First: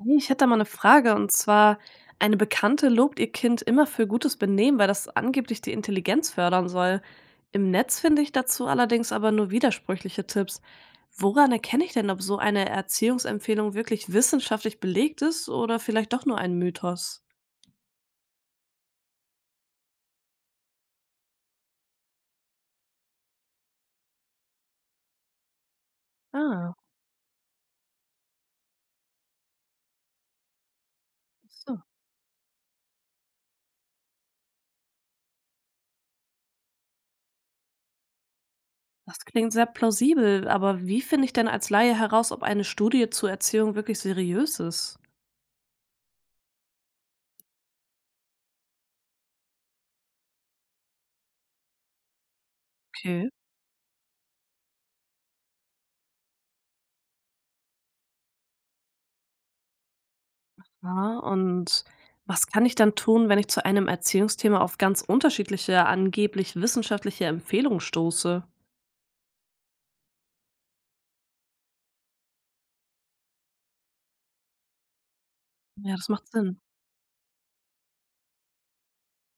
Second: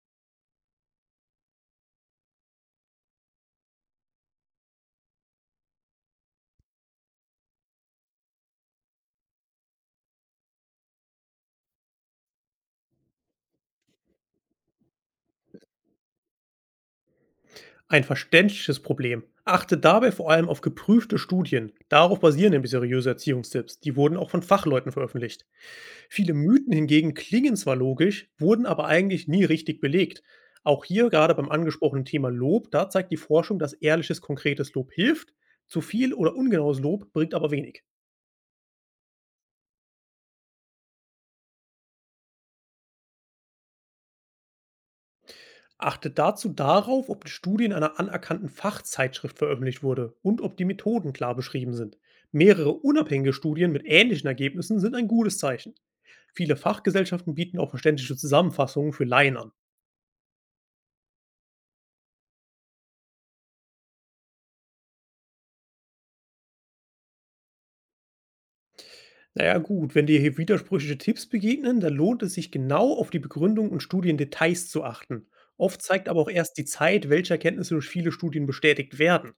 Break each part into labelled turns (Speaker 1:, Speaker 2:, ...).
Speaker 1: Hey, ich hätte da mal eine Frage und zwar: Eine Bekannte lobt ihr Kind immer für gutes Benehmen, weil das angeblich die Intelligenz fördern soll. Im Netz finde ich dazu allerdings aber nur widersprüchliche Tipps. Woran erkenne ich denn, ob so eine Erziehungsempfehlung wirklich wissenschaftlich belegt ist oder vielleicht doch nur ein Mythos?
Speaker 2: Ein verständliches Problem. Achte dabei vor allem auf geprüfte Studien. Darauf basieren nämlich seriöse Erziehungstipps. Die wurden auch von Fachleuten veröffentlicht. Viele Mythen
Speaker 1: Ah,
Speaker 2: hingegen klingen zwar logisch, wurden aber eigentlich nie richtig belegt. Auch hier gerade beim
Speaker 1: so.
Speaker 2: angesprochenen Thema Lob, da zeigt die Forschung, dass ehrliches, konkretes Lob hilft. Zu viel oder ungenaues Lob bringt aber wenig.
Speaker 1: Das klingt sehr plausibel, aber wie finde ich denn als Laie heraus, ob eine Studie zur Erziehung wirklich seriös ist?
Speaker 2: Achtet dazu darauf, ob die Studie in einer anerkannten Fachzeitschrift veröffentlicht wurde und ob die Methoden klar beschrieben sind. Mehrere
Speaker 1: Okay.
Speaker 2: unabhängige Studien mit ähnlichen Ergebnissen sind ein gutes Zeichen. Viele Fachgesellschaften bieten auch verständliche Zusammenfassungen für Laien an.
Speaker 1: Ja, und was kann ich dann tun, wenn ich zu einem Erziehungsthema auf ganz unterschiedliche, angeblich wissenschaftliche Empfehlungen stoße?
Speaker 2: Naja gut, wenn dir hier widersprüchliche Tipps begegnen, dann lohnt es sich genau auf die Begründung und Studiendetails zu achten. Oft
Speaker 1: Ja, das
Speaker 2: zeigt aber
Speaker 1: macht
Speaker 2: auch erst
Speaker 1: Sinn.
Speaker 2: die Zeit, welche Erkenntnisse durch viele Studien bestätigt werden.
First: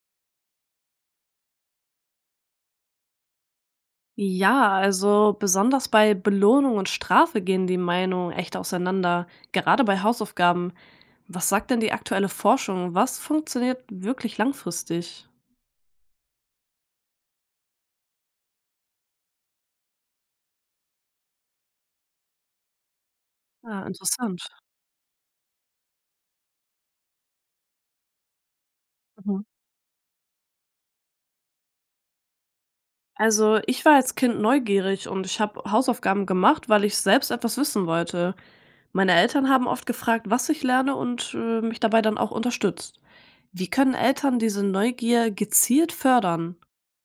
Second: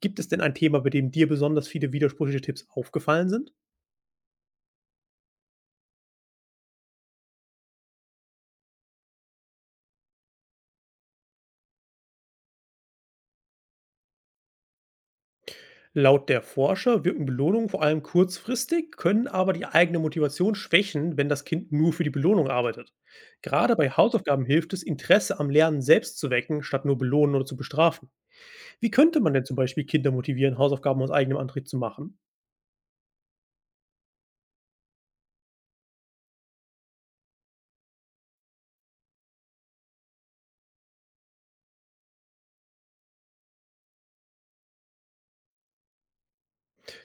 Speaker 2: Gibt es denn ein Thema, bei dem dir besonders viele widersprüchliche Tipps aufgefallen sind?
Speaker 1: Ja, also besonders bei Belohnung und Strafe gehen die Meinungen echt auseinander, gerade bei Hausaufgaben. Was sagt denn die aktuelle Forschung? Was funktioniert wirklich langfristig?
Speaker 2: Laut der Forscher wirken Belohnungen vor allem kurzfristig, können aber die eigene Motivation schwächen, wenn das Kind nur für die Belohnung arbeitet. Gerade
Speaker 1: Ah,
Speaker 2: bei
Speaker 1: interessant.
Speaker 2: Hausaufgaben hilft es, Interesse am Lernen selbst zu wecken, statt nur belohnen oder zu bestrafen. Wie könnte man
Speaker 1: Mhm.
Speaker 2: denn zum Beispiel Kinder motivieren, Hausaufgaben aus eigenem Antrieb zu machen?
Speaker 1: Also ich war als Kind neugierig und ich habe Hausaufgaben gemacht, weil ich selbst etwas wissen wollte. Meine Eltern haben oft gefragt, was ich lerne und mich dabei dann auch unterstützt. Wie können Eltern diese Neugier gezielt fördern?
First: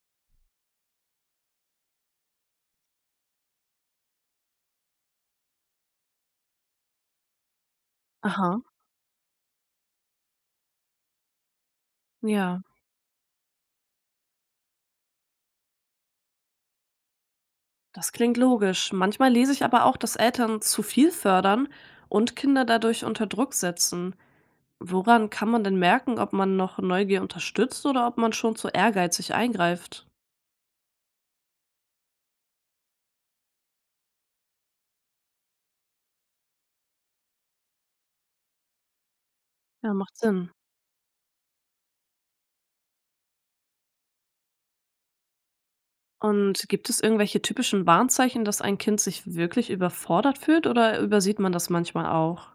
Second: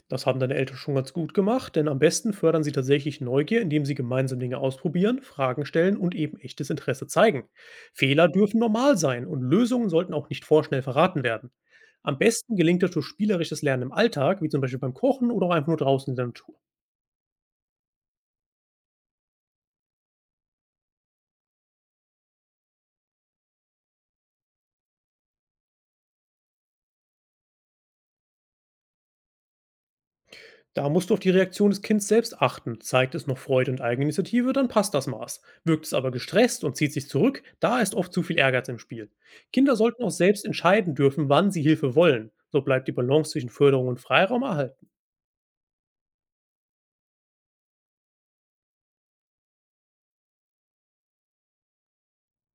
Speaker 2: Das haben deine Eltern schon ganz gut gemacht, denn am besten fördern sie tatsächlich Neugier, indem sie gemeinsam Dinge ausprobieren, Fragen stellen und eben echtes Interesse zeigen. Fehler dürfen
Speaker 1: Aha,
Speaker 2: normal sein und Lösungen sollten auch nicht vorschnell verraten werden. Am besten
Speaker 1: ja.
Speaker 2: gelingt das durch spielerisches Lernen im Alltag, wie zum Beispiel beim Kochen oder auch einfach nur draußen in der Natur.
Speaker 1: Das klingt logisch. Manchmal lese ich aber auch, dass Eltern zu viel fördern und Kinder dadurch unter Druck setzen. Woran kann man denn merken, ob man noch Neugier unterstützt oder ob man schon zu ehrgeizig eingreift?
Speaker 2: Da musst du auf die Reaktion des Kindes selbst achten. Zeigt es noch Freude und Eigeninitiative, dann passt das Maß. Wirkt es aber gestresst und zieht sich zurück, da ist oft zu viel Ehrgeiz im Spiel. Kinder
Speaker 1: Ja,
Speaker 2: sollten auch
Speaker 1: macht
Speaker 2: selbst
Speaker 1: Sinn.
Speaker 2: entscheiden dürfen, wann sie Hilfe wollen. So bleibt die Balance zwischen Förderung und Freiraum erhalten.
Speaker 1: Und gibt es irgendwelche typischen Warnzeichen, dass ein Kind sich wirklich überfordert fühlt oder übersieht man das manchmal auch?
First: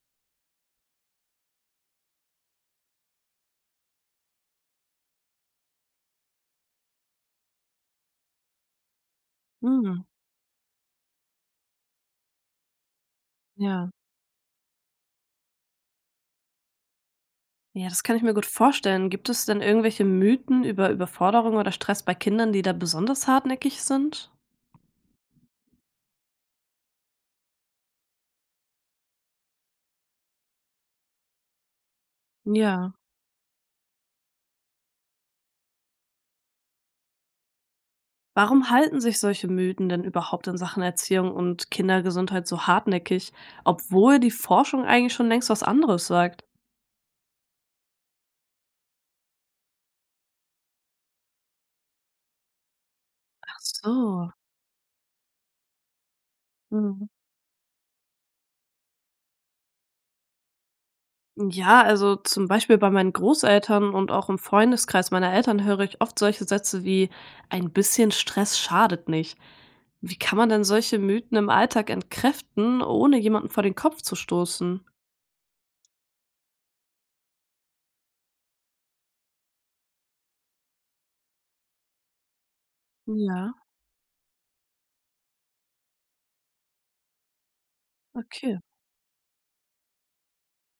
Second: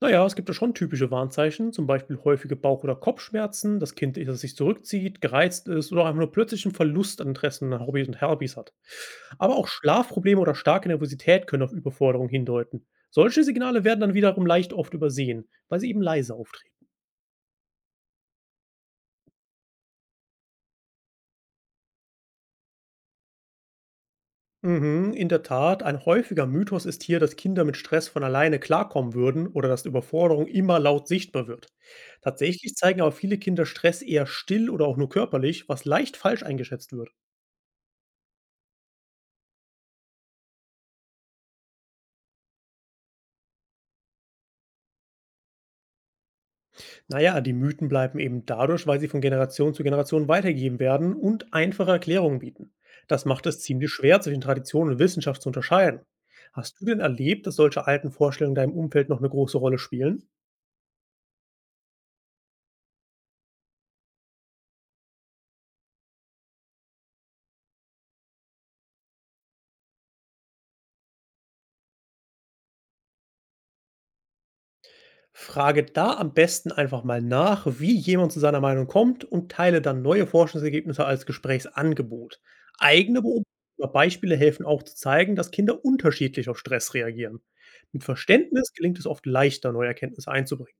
Speaker 2: Naja, es gibt ja schon typische Warnzeichen, zum Beispiel häufige Bauch- oder Kopfschmerzen, das Kind, das sich zurückzieht, gereizt ist oder auch einfach nur plötzlichen Verlust an Interessen, an Hobbys und Hobbys hat. Aber auch
Speaker 1: Hm,
Speaker 2: Schlafprobleme oder starke Nervosität können auf Überforderung hindeuten. Solche Signale
Speaker 1: ja.
Speaker 2: werden dann wiederum leicht oft übersehen, weil sie eben leise auftreten.
Speaker 1: Ja, das kann ich mir gut vorstellen. Gibt es denn irgendwelche Mythen über Überforderung oder Stress bei Kindern, die da besonders hartnäckig sind?
Speaker 2: Mhm, in der Tat, ein häufiger Mythos ist hier, dass Kinder mit Stress von alleine klarkommen würden oder dass Überforderung immer laut sichtbar wird. Tatsächlich
Speaker 1: Ja.
Speaker 2: zeigen aber viele Kinder Stress eher still oder auch nur körperlich, was leicht falsch eingeschätzt wird.
Speaker 1: Warum halten sich solche Mythen denn überhaupt in Sachen Erziehung und Kindergesundheit so hartnäckig, obwohl die Forschung eigentlich schon längst was anderes sagt?
Speaker 2: Naja, die Mythen bleiben eben dadurch, weil sie von Generation zu Generation weitergegeben werden und einfache Erklärungen bieten. Das macht
Speaker 1: Ach
Speaker 2: es ziemlich schwer,
Speaker 1: so.
Speaker 2: zwischen Tradition und Wissenschaft zu unterscheiden. Hast du denn
Speaker 1: Mhm.
Speaker 2: erlebt, dass solche alten Vorstellungen deinem Umfeld noch eine große Rolle spielen?
Speaker 1: Ja, also zum Beispiel bei meinen Großeltern und auch im Freundeskreis meiner Eltern höre ich oft solche Sätze wie ein bisschen Stress schadet nicht. Wie kann man denn solche Mythen im Alltag entkräften, ohne jemanden vor den Kopf zu stoßen?
Speaker 2: Frage da am besten einfach mal nach, wie jemand zu seiner Meinung kommt, und teile dann neue Forschungsergebnisse als Gesprächsangebot. Eigene Beobachtungen
Speaker 1: Ja,
Speaker 2: oder Beispiele helfen auch zu zeigen, dass Kinder unterschiedlich auf Stress reagieren. Mit
Speaker 1: okay.
Speaker 2: Verständnis gelingt es oft leichter, neue Erkenntnisse einzubringen.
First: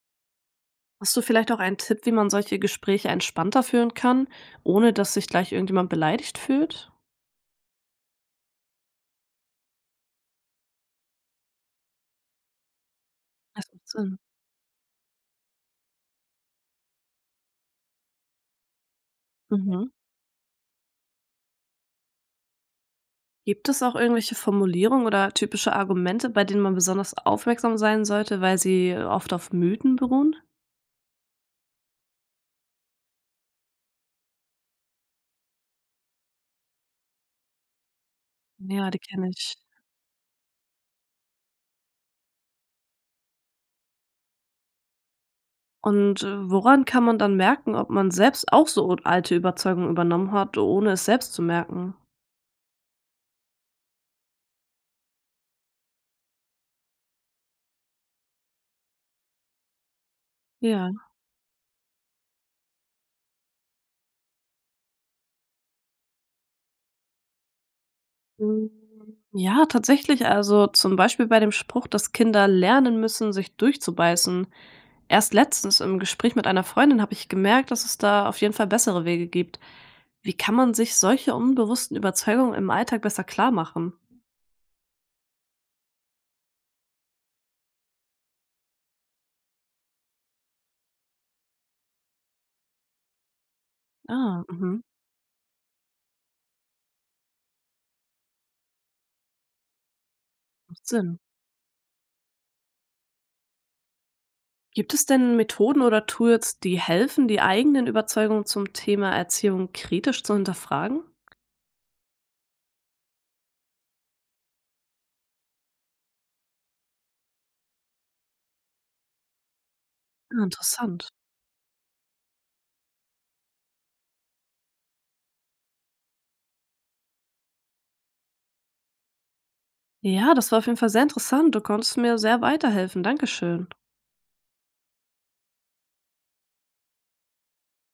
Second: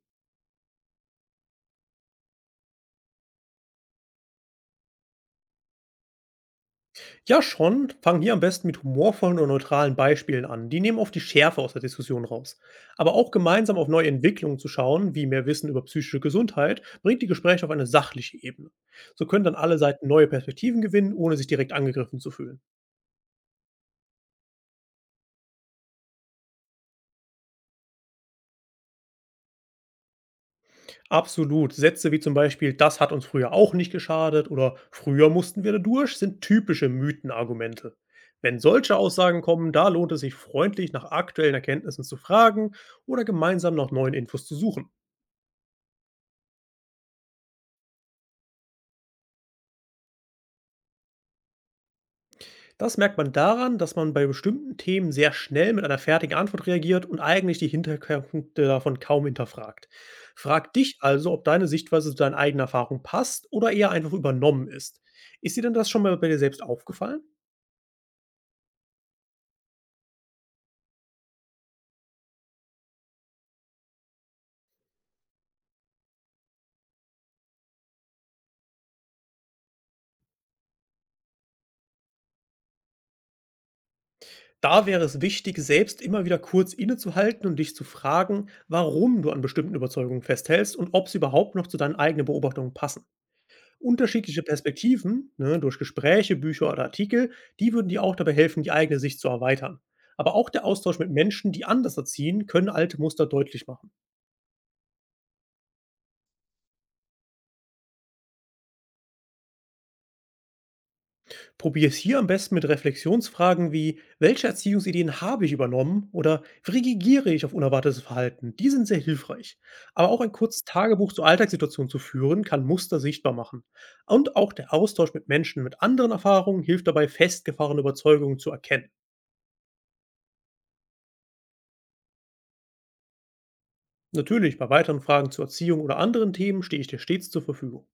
Speaker 1: Hast du vielleicht auch einen Tipp, wie man solche Gespräche entspannter führen kann, ohne dass sich gleich irgendjemand beleidigt fühlt?
Speaker 2: Ja, schon. Fangen hier am besten mit humorvollen und neutralen Beispielen an. Die nehmen oft die Schärfe aus der Diskussion raus. Aber auch
Speaker 1: Das
Speaker 2: gemeinsam
Speaker 1: macht
Speaker 2: auf neue
Speaker 1: Sinn.
Speaker 2: Entwicklungen zu schauen, wie mehr Wissen über psychische Gesundheit, bringt die Gespräche auf eine sachliche Ebene. So können dann alle
Speaker 1: Mhm.
Speaker 2: Seiten neue Perspektiven gewinnen, ohne sich direkt angegriffen zu fühlen.
Speaker 1: Gibt es auch irgendwelche Formulierungen oder typische Argumente, bei denen man besonders aufmerksam sein sollte, weil sie oft auf Mythen beruhen?
Speaker 2: Absolut. Sätze wie zum Beispiel, das hat uns früher auch nicht geschadet oder früher mussten wir da durch, sind typische Mythenargumente. Wenn
Speaker 1: Ja,
Speaker 2: solche
Speaker 1: die kenne
Speaker 2: Aussagen
Speaker 1: ich.
Speaker 2: kommen, da lohnt es sich, freundlich nach aktuellen Erkenntnissen zu fragen oder gemeinsam nach neuen Infos zu suchen.
Speaker 1: Und woran kann man dann merken, ob man selbst auch so alte Überzeugungen übernommen hat, ohne es selbst zu merken?
Speaker 2: Das merkt man daran, dass man bei bestimmten Themen sehr schnell mit einer fertigen Antwort reagiert und eigentlich die Hintergründe davon kaum hinterfragt. Frag
Speaker 1: Ja.
Speaker 2: dich also, ob deine Sichtweise zu deinen eigenen Erfahrungen passt oder eher einfach übernommen ist. Ist dir denn das schon mal bei dir selbst aufgefallen?
Speaker 1: Hm, ja, tatsächlich, also, zum Beispiel bei dem Spruch, dass Kinder lernen müssen, sich durchzubeißen. Erst letztens im Gespräch mit einer Freundin habe ich gemerkt, dass es da auf jeden Fall bessere Wege gibt. Wie kann man sich solche unbewussten Überzeugungen im Alltag besser klarmachen?
Speaker 2: Da wäre es wichtig, selbst immer wieder kurz innezuhalten und dich zu fragen, warum du an bestimmten Überzeugungen festhältst und ob sie überhaupt noch zu deinen eigenen Beobachtungen passen. Unterschiedliche
Speaker 1: Ah, mhm,
Speaker 2: Perspektiven, ne, durch Gespräche, Bücher oder Artikel, die würden dir auch dabei helfen, die eigene Sicht zu erweitern. Aber auch der
Speaker 1: macht
Speaker 2: Austausch mit
Speaker 1: Sinn.
Speaker 2: Menschen, die anders erziehen, können alte Muster deutlich machen.
Speaker 1: Gibt es denn Methoden oder Tools, die helfen, die eigenen Überzeugungen zum Thema Erziehung kritisch zu hinterfragen?
Speaker 2: Probier es hier am besten mit Reflexionsfragen wie, welche Erziehungsideen habe ich übernommen oder wie reagiere ich auf unerwartetes Verhalten? Die sind sehr hilfreich. Aber auch ein
Speaker 1: Ah,
Speaker 2: kurzes
Speaker 1: interessant.
Speaker 2: Tagebuch zur Alltagssituation zu führen, kann Muster sichtbar machen. Und auch der Austausch mit Menschen mit anderen Erfahrungen hilft dabei, festgefahrene Überzeugungen zu erkennen.
Speaker 1: Ja, das war auf jeden Fall sehr interessant. Du konntest mir sehr weiterhelfen. Dankeschön.
Speaker 2: Natürlich, bei weiteren Fragen zur Erziehung oder anderen Themen stehe ich dir stets zur Verfügung.